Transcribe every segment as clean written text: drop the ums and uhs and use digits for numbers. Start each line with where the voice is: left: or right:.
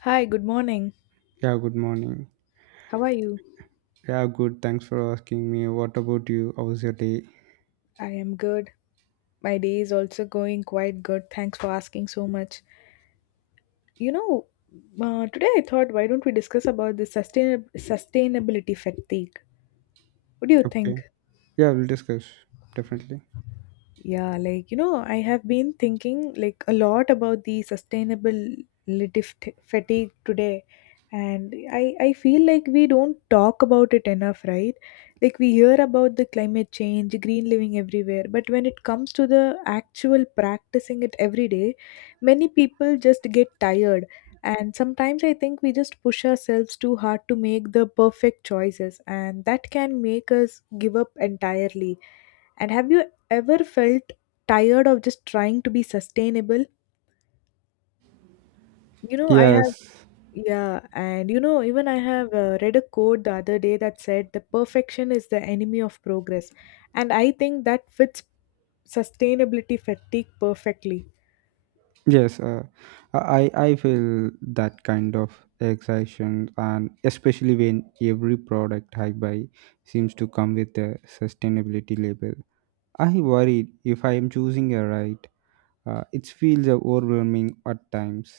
left: Hi, good morning.
right: Yeah, good morning.
left: How are you?
right: Yeah, good. Thanks for asking me. What about you? How was your day?
left: I am good. My day is also going quite good. Thanks for asking so much. You know, Today I thought why don't we discuss about the sustainability fatigue? What do you think?
right: Okay. Yeah, we'll discuss. Definitely.
left: Yeah, like you know, I have been thinking like a lot about the sustainable fatigue today, and I feel like we don't talk about it enough, right? Like we hear about the climate change, green living everywhere, but when it comes to the actual practicing it every day, many people just get tired. And sometimes I think we just push ourselves too hard to make the perfect choices, and that can make us give up entirely and have you ever felt tired of just trying to be sustainable? You know, I have,
right: Yes.
left: yeah, and you know, even I have read a quote the other day that said the perfection is the enemy of progress. And I think that fits sustainability fatigue perfectly.
right: Yes. I feel that kind of excitement, and especially when every product I buy seems to come with a sustainability label. I worried if I am choosing a right. It feels overwhelming at times.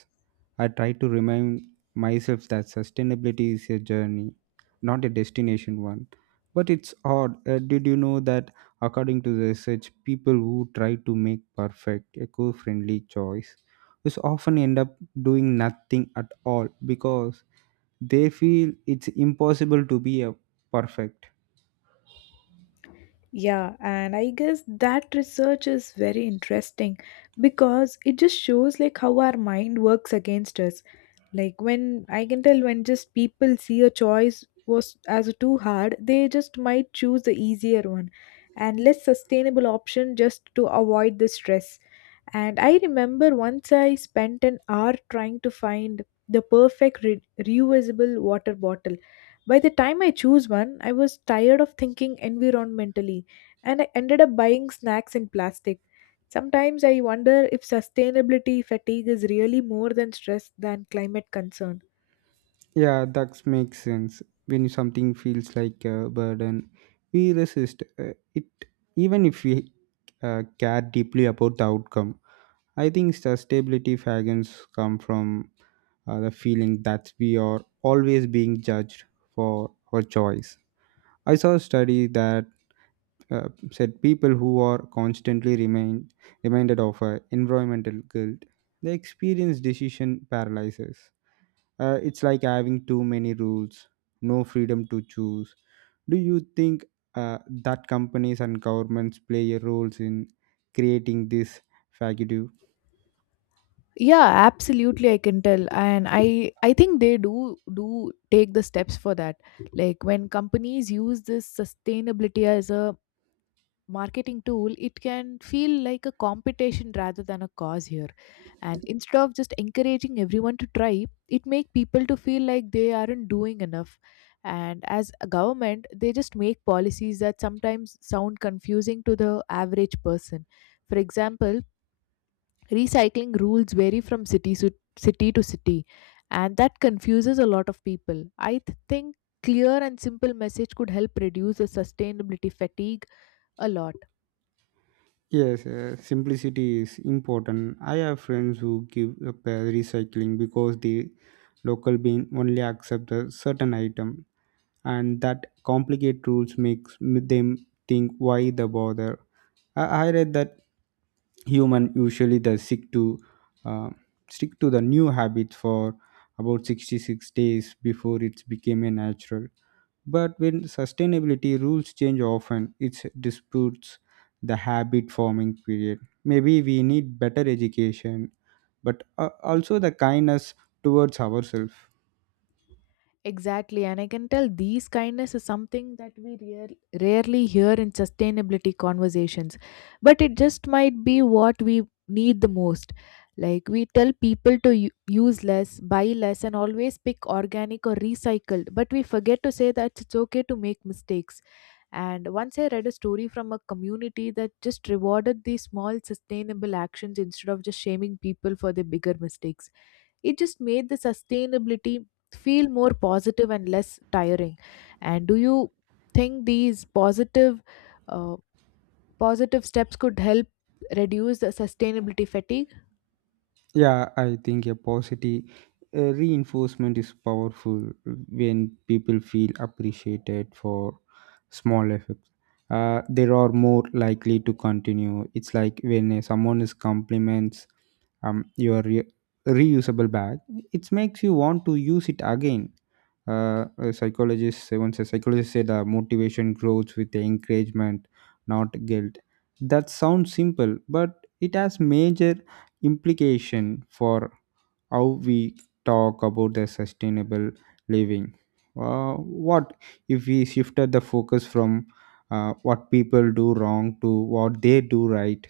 right: I try to remind myself that sustainability is a journey, not a destination one. But it's odd. Did you know that, according to the research, people who try to make perfect, eco friendly choice is often end up doing nothing at all because they feel it's impossible to be a perfect.
left: Yeah, and I guess that research is very interesting because it just shows like how our mind works against us. Like when I can tell when just people see a choice was as too hard, they just might choose the easier one and less sustainable option just to avoid the stress. And I remember once I spent an hour trying to find the perfect reusable water bottle. By the time I choose one, I was tired of thinking environmentally and I ended up buying snacks in plastic. Sometimes I wonder if sustainability fatigue is really more than stress than climate concern.
right: Yeah, that makes sense. When something feels like a burden, we resist it, even if we care deeply about the outcome. I think sustainability fagans come from the feeling that we are always being judged for our choice. I saw a study that said people who are constantly remain reminded of environmental guilt, they experience decision paralysis. It's like having too many rules, no freedom to choose. Do you think that companies and governments play a role in creating this vacuum?
left: Yeah, absolutely, I can tell. And I think they do take the steps for that. Like when companies use this sustainability as a marketing tool, it can feel like a competition rather than a cause here. And instead of just encouraging everyone to try, it make people to feel like they aren't doing enough. And as a government, they just make policies that sometimes sound confusing to the average person. For example, recycling rules vary from city to city, and that confuses a lot of people. I think clear and simple message could help reduce the sustainability fatigue a lot.
right: Yes, simplicity is important. I have friends who give up recycling because the local bin only accept a certain item, and that complicated rules makes them think why the bother. I read that human usually the sick to uh, stick to the new habit for about 66 days before it became a natural, but when sustainability rules change often it disputes the habit forming period. Maybe we need better education, but also the kindness towards ourselves.
left: Exactly, and I can tell these kindness is something that we rarely hear in sustainability conversations, but it just might be what we need the most. Like we tell people to use less, buy less, and always pick organic or recycled, but we forget to say that it's okay to make mistakes. And once I read a story from a community that just rewarded these small sustainable actions instead of just shaming people for their bigger mistakes. It just made the sustainability feel more positive and less tiring. And do you think these uh, positive steps could help reduce the sustainability fatigue?
right: Yeah, I think a positive reinforcement is powerful when people feel appreciated for small efforts. They are more likely to continue. It's like when someone is compliments your reusable bag, it makes you want to use it again. A psychologist said motivation grows with the encouragement, not guilt. That sounds simple, but it has major implication for how we talk about the sustainable living. What if we shifted the focus from what people do wrong to what they do right?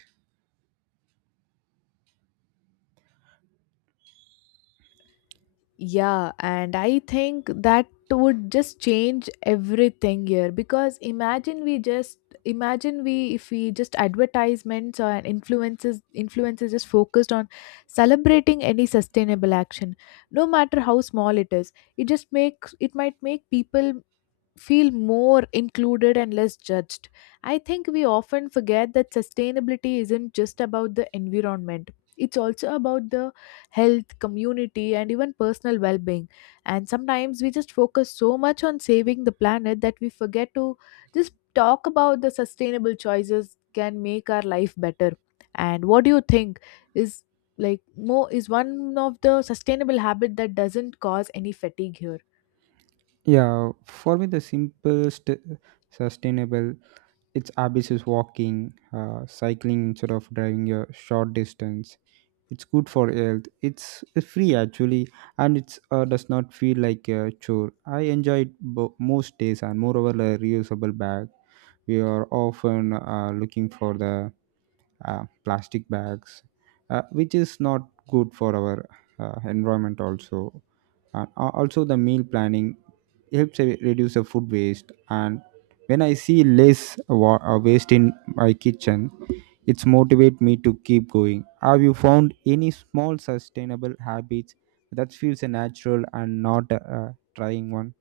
left: Yeah, and I think that would just change everything here because imagine we if we just advertisements or influences just focused on celebrating any sustainable action no matter how small it is, it just makes it might make people feel more included and less judged. I think we often forget that sustainability isn't just about the environment. It's also about the health, community, and even personal well being. And sometimes we just focus so much on saving the planet that we forget to just talk about the sustainable choices can make our life better. And what do you think is like more is one of the sustainable habit that doesn't cause any fatigue here?
right: Yeah, for me the simplest sustainable its habits is walking, cycling instead of driving a short distance. It's good for health. It's free actually, and it's does not feel like a chore. I enjoy it most days, and moreover, a reusable bag. We are often looking for the plastic bags, which is not good for our environment also. Also, the meal planning helps reduce the food waste. And when I see less waste in my kitchen, it's motivate me to keep going. Have you found any small sustainable habits that feels a natural and not a trying one?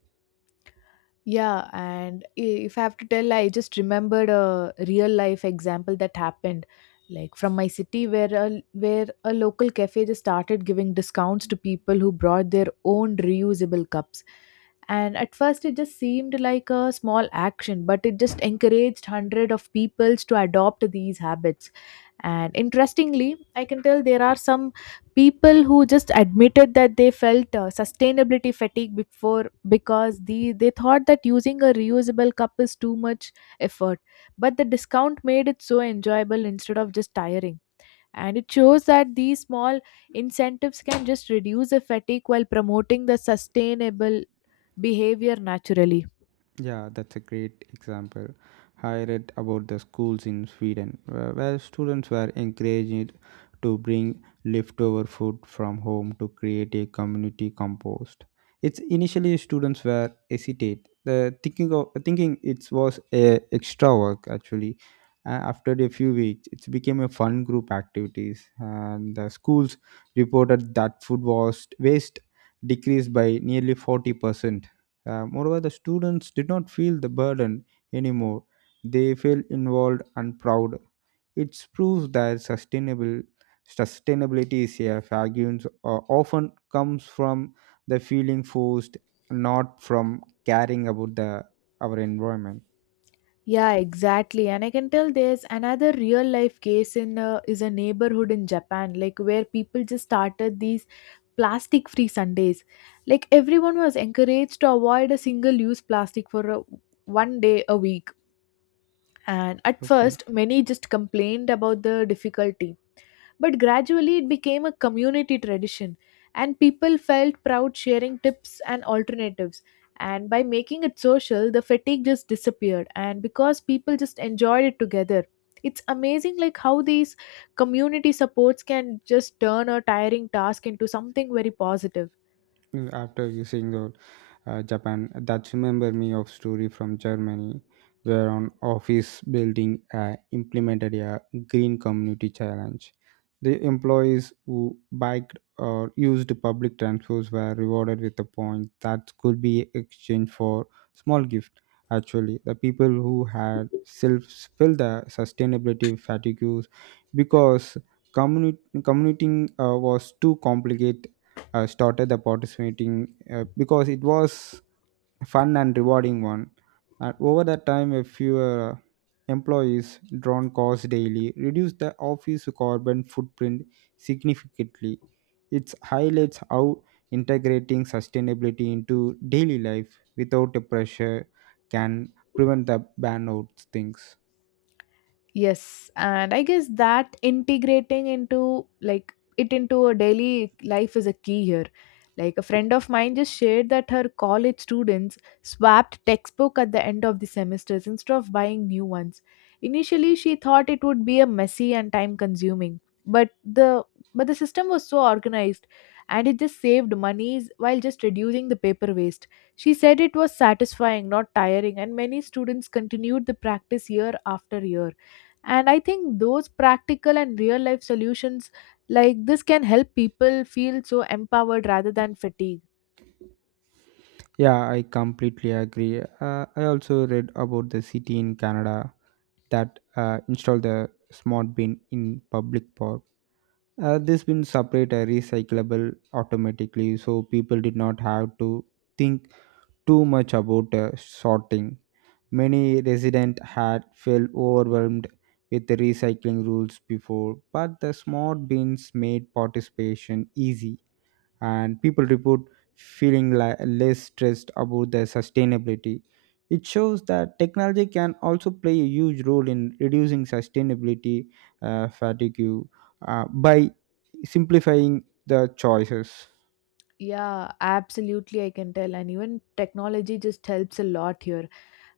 left: Yeah, and if I have to tell, I just remembered a real life example that happened, like from my city, where a local cafe just started giving discounts to people who brought their own reusable cups. And at first, it just seemed like a small action, but it just encouraged hundred of peoples to adopt these habits. And interestingly, I can tell there are some people who just admitted that they felt sustainability fatigue before because they thought that using a reusable cup is too much effort, but the discount made it so enjoyable instead of just tiring. And it shows that these small incentives can just reduce the fatigue while promoting the sustainable behavior naturally.
right: Yeah, that's a great example. I read about the schools in Sweden where students were encouraged to bring leftover food from home to create a community compost. It's initially students were hesitate, the thinking of thinking it was a extra work actually. After a few weeks, it became a fun group activities, and the schools reported that food was waste decreased by nearly 40%. Moreover, the students did not feel the burden anymore. They felt involved and proud. It proves that sustainable sustainability is a arguments often comes from the feeling forced, not from caring about the our environment.
left: Yeah, exactly. And I can tell there's another real life case in is a neighborhood in Japan, like where people just started these plastic free Sundays. Like everyone was encouraged to avoid a single use plastic for one day a week. And at
right: Okay.
left: first, many just complained about the difficulty. But gradually it became a community tradition, and people felt proud sharing tips and alternatives. And by making it social, the fatigue just disappeared, and because people just enjoyed it together. It's amazing like how these community supports can just turn a tiring task into something very positive.
right: Mm, after you saying the Japan that remember me of story from Germany where an office building implemented a green community challenge. The employees who biked or used public transports were rewarded with a point that could be exchanged for small gift. Actually, the people who had self felt the sustainability fatigues because commuting was too complicated, started the participating because it was fun and rewarding one. And over that time, a few employees drawn costs daily reduced the office carbon footprint significantly. It highlights how integrating sustainability into daily life without a pressure can prevent the burnout things.
left: Yes, and I guess that integrating into like it into a daily life is a key here. Like a friend of mine just shared that her college students swapped textbook at the end of the semesters instead of buying new ones. Initially, she thought it would be a messy and time consuming, but the system was so organized and it just saved monies while just reducing the paper waste. She said it was satisfying, not tiring, and many students continued the practice year after year. And I think those practical and real life solutions like this can help people feel so empowered rather than fatigued.
right: Yeah, I completely agree. I also read about the city in Canada that install the smart bin in public park. This bin separate are recyclable automatically, so people did not have to think too much about sorting. Many residents had felt overwhelmed with the recycling rules before, but the smart bins made participation easy and people report feeling less stressed about their sustainability. It shows that technology can also play a huge role in reducing sustainability fatigue by simplifying the choices.
left: Yeah, absolutely, I can tell. And even technology just helps a lot here,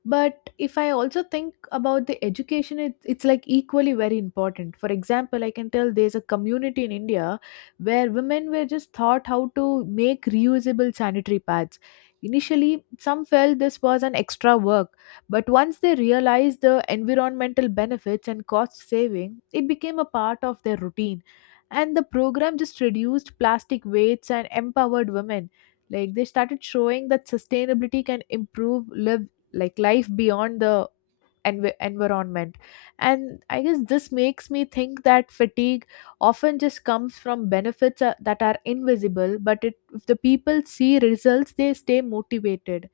left: but if I also think about the education, it's like equally very important. For example, I can tell there's a community in India where women were just taught how to make reusable sanitary pads. Initially some felt this was an extra work, but once they realized the environmental benefits and cost saving it became a part of their routine. And the program just reduced plastic weights and empowered women. Like they started showing that sustainability can improve lives, like life beyond the environment. And I guess this makes me think that fatigue often just comes from benefits that are invisible, but if the people see results they stay motivated.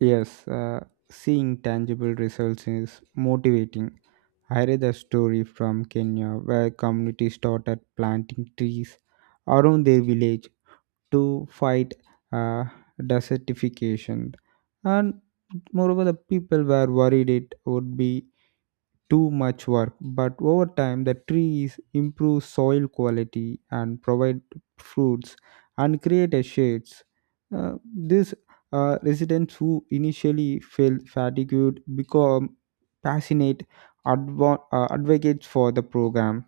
right: Yes, seeing tangible results is motivating. I read a story from Kenya where communities started planting trees around their village to fight uh, desertification, and moreover the people were worried it would be too much work, but over time the trees improve soil quality and provide fruits and create a shades. Uh, this Residents who initially felt fatigued become passionate advocates for the program,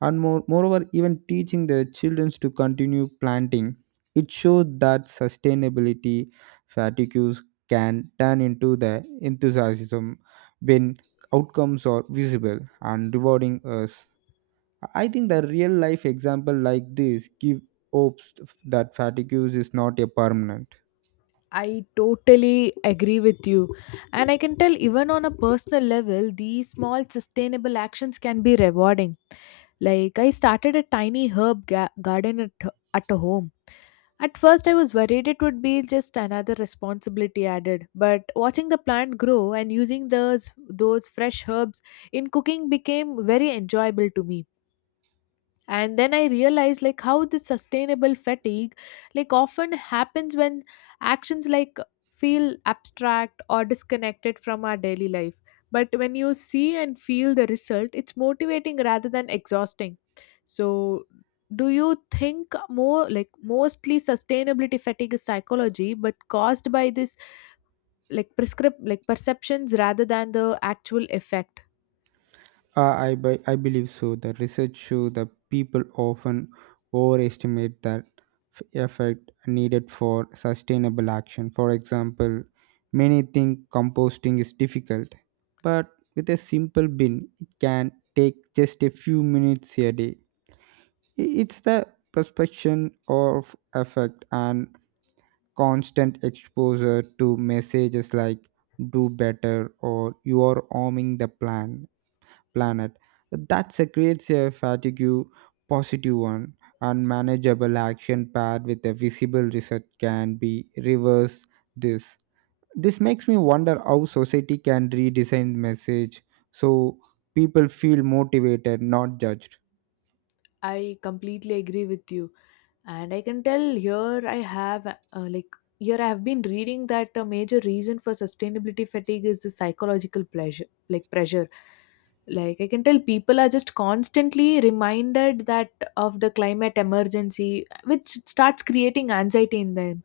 right: and moreover even teaching the children to continue planting. It shows that sustainability fatigues can turn into the enthusiasm when outcomes are visible and rewarding us. I think the real life example like this give hopes that fatigues is not a permanent.
left: I totally agree with you. And I can tell, even on a personal level, these small sustainable actions can be rewarding. Like, I started a tiny herb garden at a home. At first, I was worried it would be just another responsibility added, but watching the plant grow and using those fresh herbs in cooking became very enjoyable to me. And then I realized like how this sustainable fatigue like often happens when actions like feel abstract or disconnected from our daily life, but when you see and feel the result it's motivating rather than exhausting. So do you think more like mostly sustainability fatigue is psychology but caused by this like prescript like perceptions rather than the actual effect?
right: I believe so. The research show that people often overestimate that effect needed for sustainable action. For example, many think composting is difficult, but with a simple bin, it can take just a few minutes a day. It's the perception of effect and constant exposure to messages like do better or you are harming the plant planet. That creates a fatigue positive one. Unmanageable action paired with a visible result can be reverse this. This makes me wonder how society can redesign message so people feel motivated, not judged.
left: I completely agree with you. And I can tell like here I have been reading that a major reason for sustainability fatigue is the psychological pleasure, like pressure. Like I can tell people are just constantly reminded that of the climate emergency, which starts creating anxiety in them.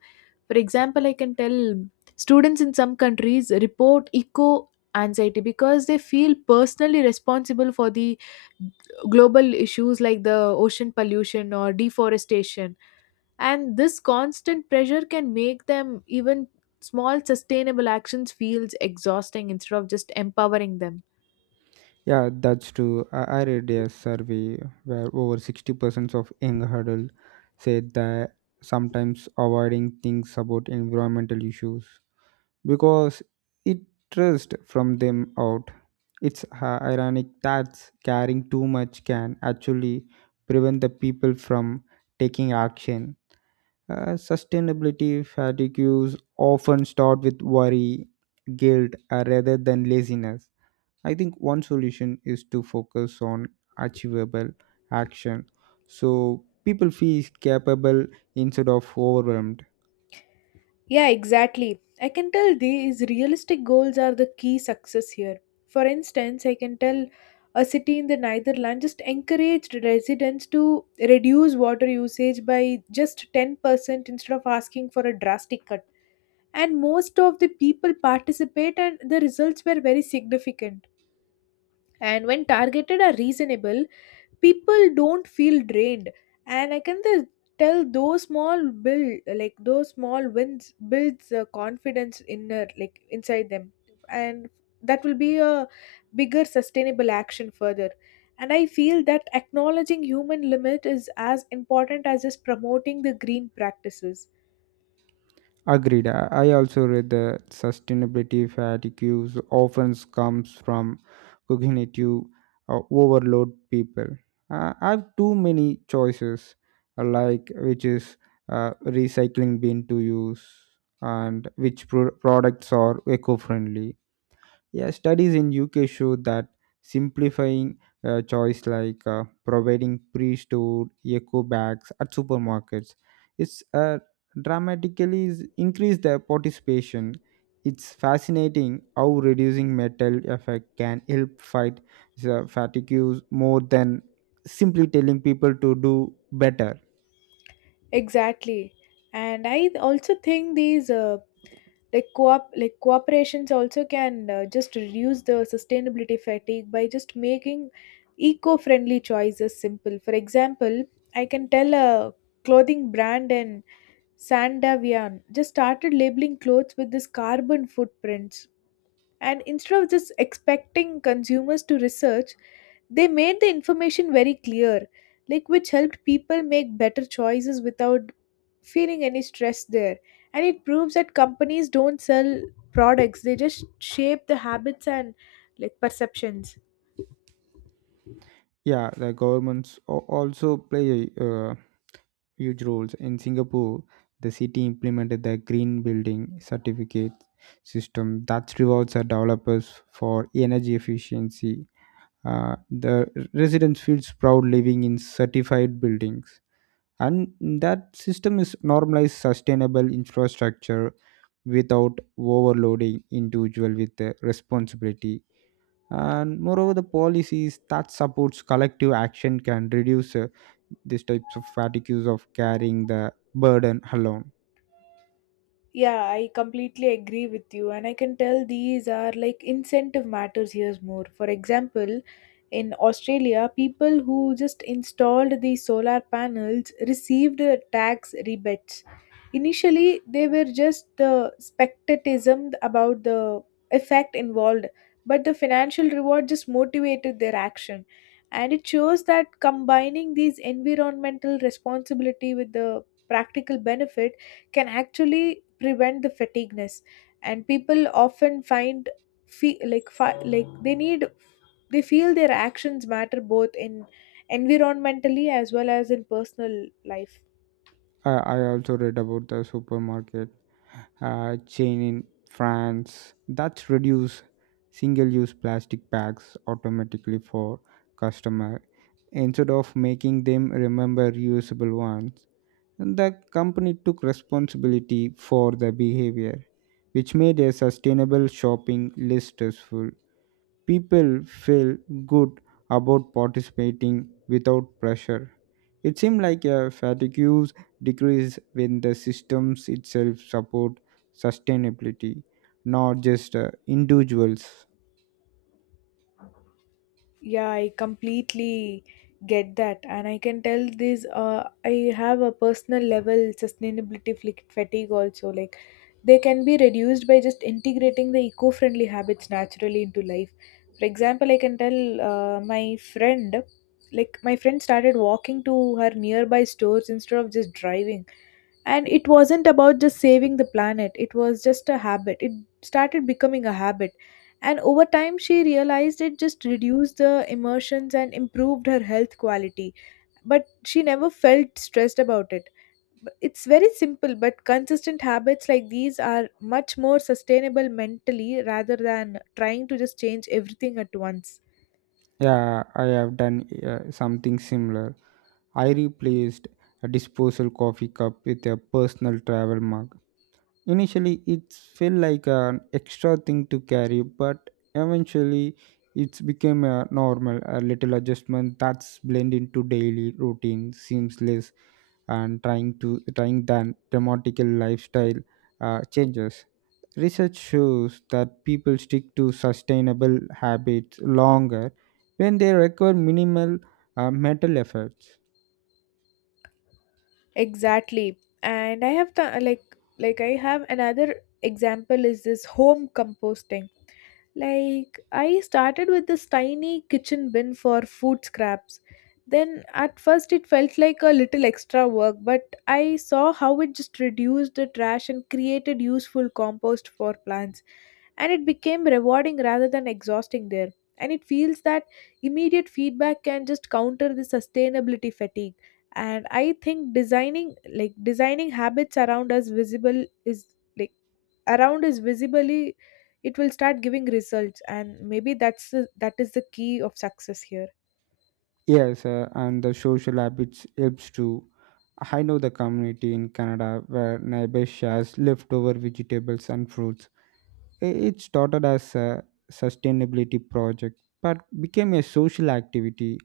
left: For example, I can tell students in some countries report eco anxiety because they feel personally responsible for the global issues like the ocean pollution or deforestation, and this constant pressure can make them even small sustainable actions feels exhausting instead of just empowering them.
right: Yeah, that's true. I read a survey where over 60% of young adults said that sometimes avoiding things about environmental issues because it trust from them out. It's ironic that caring too much can actually prevent the people from taking action. Sustainability fatigues often start with worry, guilt, rather than laziness. I think one solution is to focus on achievable action so people feel capable instead of overwhelmed.
left: Yeah, exactly. I can tell these realistic goals are the key success here. For instance, I can tell a city in the Netherlands just encouraged residents to reduce water usage by just 10% instead of asking for a drastic cut. And most of the people participate, and the results were very significant. And when targeted are reasonable, people don't feel drained. And I can tell those small build like those small wins builds a confidence inner like inside them, and that will be a bigger sustainable action further. And I feel that acknowledging human limit is as important as just promoting the green practices.
right: Agreed. I also read that sustainability fatigue often comes from cognitive overload people. I have too many choices, like which is recycling bin to use and which products are eco-friendly. Yeah, studies in UK show that simplifying a choice like providing pre-stored eco bags at supermarkets it's dramatically increase the participation. It's fascinating how reducing metal effect can help fight the fatigue use more than simply telling people to do better.
left: Exactly. And I also think these like co-op like cooperations also can just reduce the sustainability fatigue by just making eco-friendly choices simple. For example, I can tell a clothing brand in Sandavian just started labeling clothes with this carbon footprints. And instead of just expecting consumers to research, they made the information very clear, like which helped people make better choices without feeling any stress there. And it proves that companies don't sell products, they just shape the habits and like perceptions.
right: Yeah, the governments also play a huge roles. In Singapore, the city implemented the green building certificate system that rewards our developers for energy efficiency. The residents feels proud living in certified buildings, and that system is normalized sustainable infrastructure without overloading individual with the responsibility. And moreover, the policies that supports collective action can reduce these types of fatigues of carrying the burden alone.
left: Yeah, I completely agree with you, and I can tell these are like incentive matters here more. For example, in Australia, people who just installed the solar panels received tax rebates. Initially, they were just the spectatism about the effect involved, but the financial reward just motivated their action. And it shows that combining these environmental responsibility with the practical benefit can actually prevent the fatigueness and people often find feel like they feel their actions matter both in environmentally as well as in personal life.
right: I also read about the supermarket chain in France that's reduce single-use plastic bags automatically for customer instead of making them remember reusable ones. And the company took responsibility for the behavior, which made a sustainable shopping less stressful. People feel good about participating without pressure. It seems like a fatigue decrease when the systems itself support sustainability, not just individuals.
left: Yeah, I completely get that, and I can tell this. I have a personal level sustainability fatigue also. Like, they can be reduced by just integrating the eco-friendly habits naturally into life. For example, I can tell my friend, my friend started walking to her nearby stores instead of just driving, and it wasn't about just saving the planet, it was just a habit, it started becoming a habit, and over time she realized it just reduced the emotions and improved her health quality, but she never felt stressed about it. It's very simple but consistent habits like these are much more sustainable mentally rather than trying to just change everything at once.
right: Yeah, I have done something similar. I replaced a disposal coffee cup with a personal travel mug. Initially, it felt like an extra thing to carry, but eventually, it's became a normal. A little adjustment that's blend into daily routine, seamless, and trying than dramatical lifestyle changes. Research shows that people stick to sustainable habits longer when they require minimal mental efforts.
left: Exactly. And I have the like I have another example is this home composting. Like I started with this tiny kitchen bin for food scraps. Then at first it felt like a little extra work, but I saw how it just reduced the trash and created useful compost for plants. And it became rewarding rather than exhausting there. And it feels that immediate feedback can just counter the sustainability fatigue, and I think designing habits around us visible is like around us visibly, it will start giving results, and maybe that is the key of success here.
right: Yes, and the social habits helps too. I know the community in Canada where neighbors shares leftover vegetables and fruits. It started as a sustainability project, but became a social activity.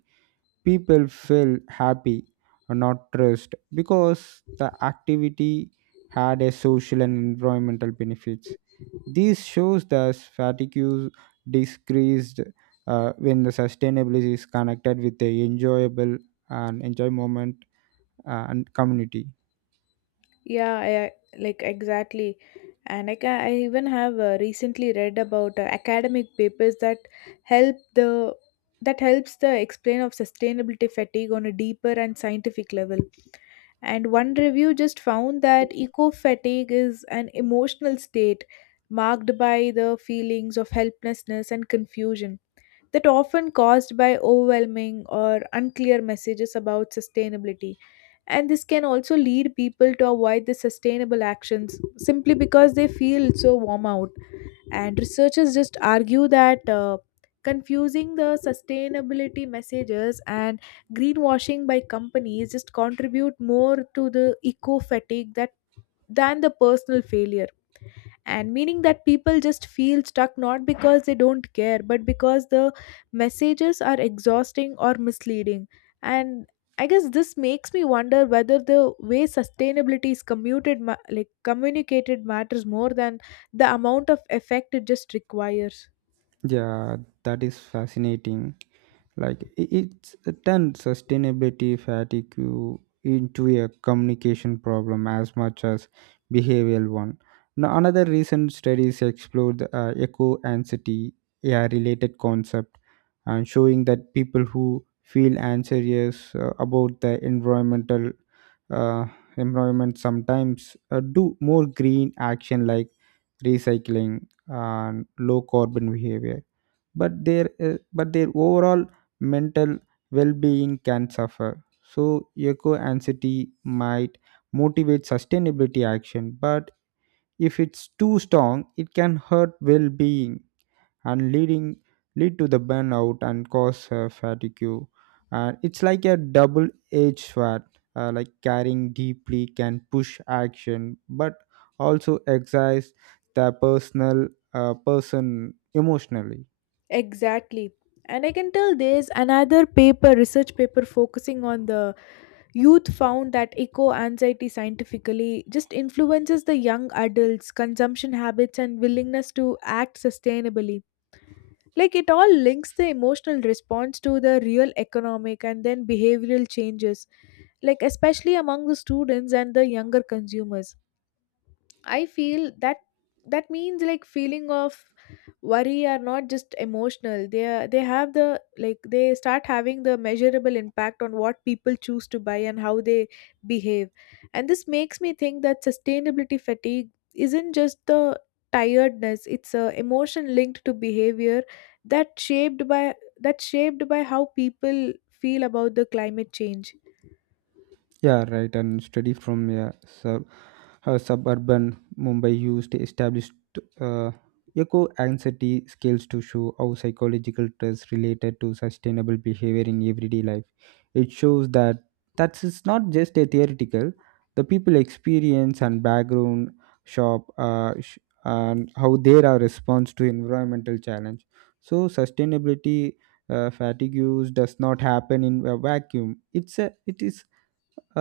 right: People feel happy, or not stressed, because the activity had a social and environmental benefits. This shows that fatigue decreased when the sustainability is connected with the enjoyable and enjoy moment and community.
left: Yeah, I, like exactly, and I even have recently read about academic papers that help the that helps the explain of sustainability fatigue on a deeper and scientific level. And one review just found that eco fatigue is an emotional state marked by the feelings of helplessness and confusion that often caused by overwhelming or unclear messages about sustainability. And this can also lead people to avoid the sustainable actions simply because they feel so warm out, and researchers just argue that confusing the sustainability messages and greenwashing by companies just contribute more to the eco fatigue that than the personal failure, and meaning that people just feel stuck not because they don't care but because the messages are exhausting or misleading. And I guess this makes me wonder whether the way sustainability is commuted like communicated matters more than the amount of effect it just requires.
right: Yeah, that is fascinating. It's turned sustainability fatigue into a communication problem as much as behavioral one. Now another recent studies explored the eco anxiety, a related concept, and showing that people who feel anxious about the uh, environment sometimes do more green action like recycling and low carbon behavior, but their overall mental well-being can suffer. So eco anxiety might motivate sustainability action, but if it's too strong it can hurt well-being and lead to the burnout and cause fatigue. And it's like a double-edged sword. Like caring deeply can push action, but also exercise the personal person emotionally.
left: Exactly, and I can tell there's another paper research paper focusing on the youth, found that eco anxiety scientifically just influences the young adults' consumption habits and willingness to act sustainably. Like it all links the emotional response to the real economic and then behavioral changes, like especially among the students and the younger consumers. I feel that that means like feeling of worry are not just emotional, they have the like they start having the measurable impact on what people choose to buy and how they behave. And this makes me think that sustainability fatigue isn't just the tiredness, it's a emotion linked to behavior that shaped by that shaped by how people feel about the climate change.
right: Yeah, right. And study from suburban Mumbai used established uh, eco anxiety scales to show how psychological stress related to sustainable behavior in everyday life. It shows that that is not just a theoretical. The people experience and background shop uh, sh- and how they are response to environmental challenge. So sustainability fatigue use does not happen in a vacuum. It's a it is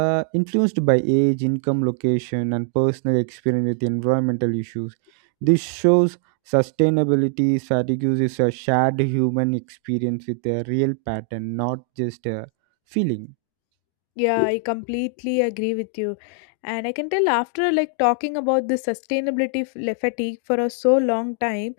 right: uh, influenced by age, income, location, and personal experience with environmental issues. This shows sustainability fatigue is a shared human experience with a real pattern, not just a feeling.
left: Yeah, I completely agree with you. And I can tell after like talking about this sustainability fatigue for a so long time,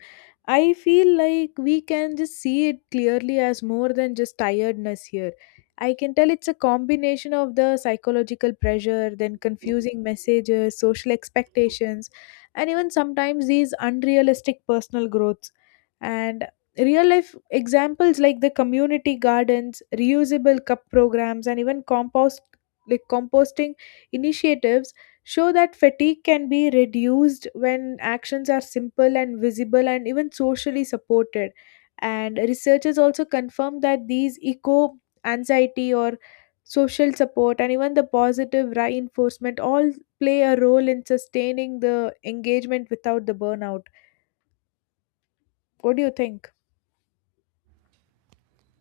left: I feel like we can just see it clearly as more than just tiredness here. I can tell it's a combination of the psychological pressure, then confusing messages, social expectations, and even sometimes these unrealistic personal growths. And real life examples like the community gardens, reusable cup programs, and even composting initiatives show that fatigue can be reduced when actions are simple and visible and even socially supported. And researchers also confirm that these eco anxiety or social support and even the positive reinforcement all play a role in sustaining the engagement without the burnout. What do you think?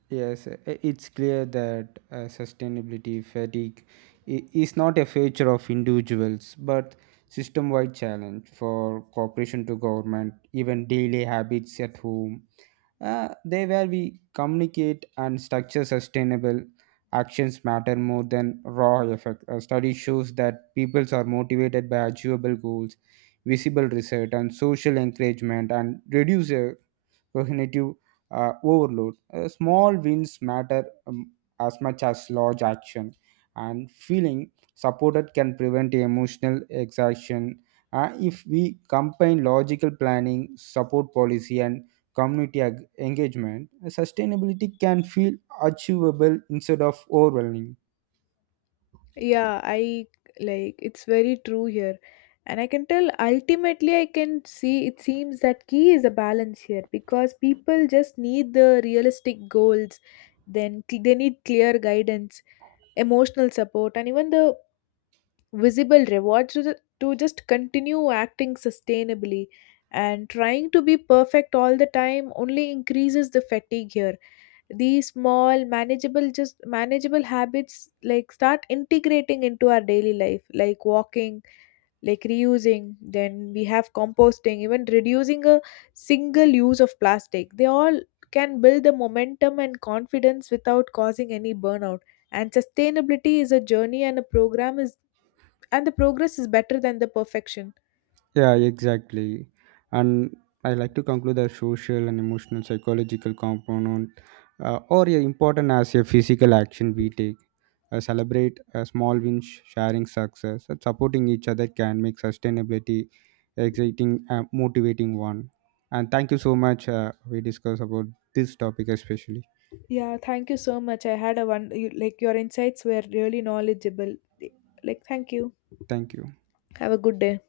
right: Yes, it's clear that sustainability fatigue is not a feature of individuals but system wide challenge for cooperation to government, even daily habits at home. They where we communicate and structure sustainable actions matter more than raw effect. A study shows that peoples are motivated by achievable goals, visible result, and social encouragement, and reduce cognitive overload. Small wins matter as much as large action, and feeling supported can prevent emotional exhaustion. If we combine logical planning, support policy, and community engagement, sustainability can feel achievable instead of overwhelming.
left: Yeah, I, like it's very true here, and I can tell ultimately I can see it seems that key is a balance here, because people just need the realistic goals, then they need clear guidance, emotional support, and even the visible rewards to just continue acting sustainably. And trying to be perfect all the time only increases the fatigue here. These small manageable, just manageable habits like start integrating into our daily life, like walking, like reusing, then we have composting, even reducing a single use of plastic, they all can build the momentum and confidence without causing any burnout. And sustainability is a journey and a program is and the progress is better than the perfection.
right: Yeah, exactly. And I like to conclude the social and emotional psychological component important as a physical action we take. Celebrate a small wins, sharing success, and supporting each other can make sustainability exciting, motivating one. And thank you so much. We discuss about this topic especially.
left: Yeah, thank you so much. I had a like your insights were really knowledgeable. Like, thank you.
right: Thank you.
left: Have a good day.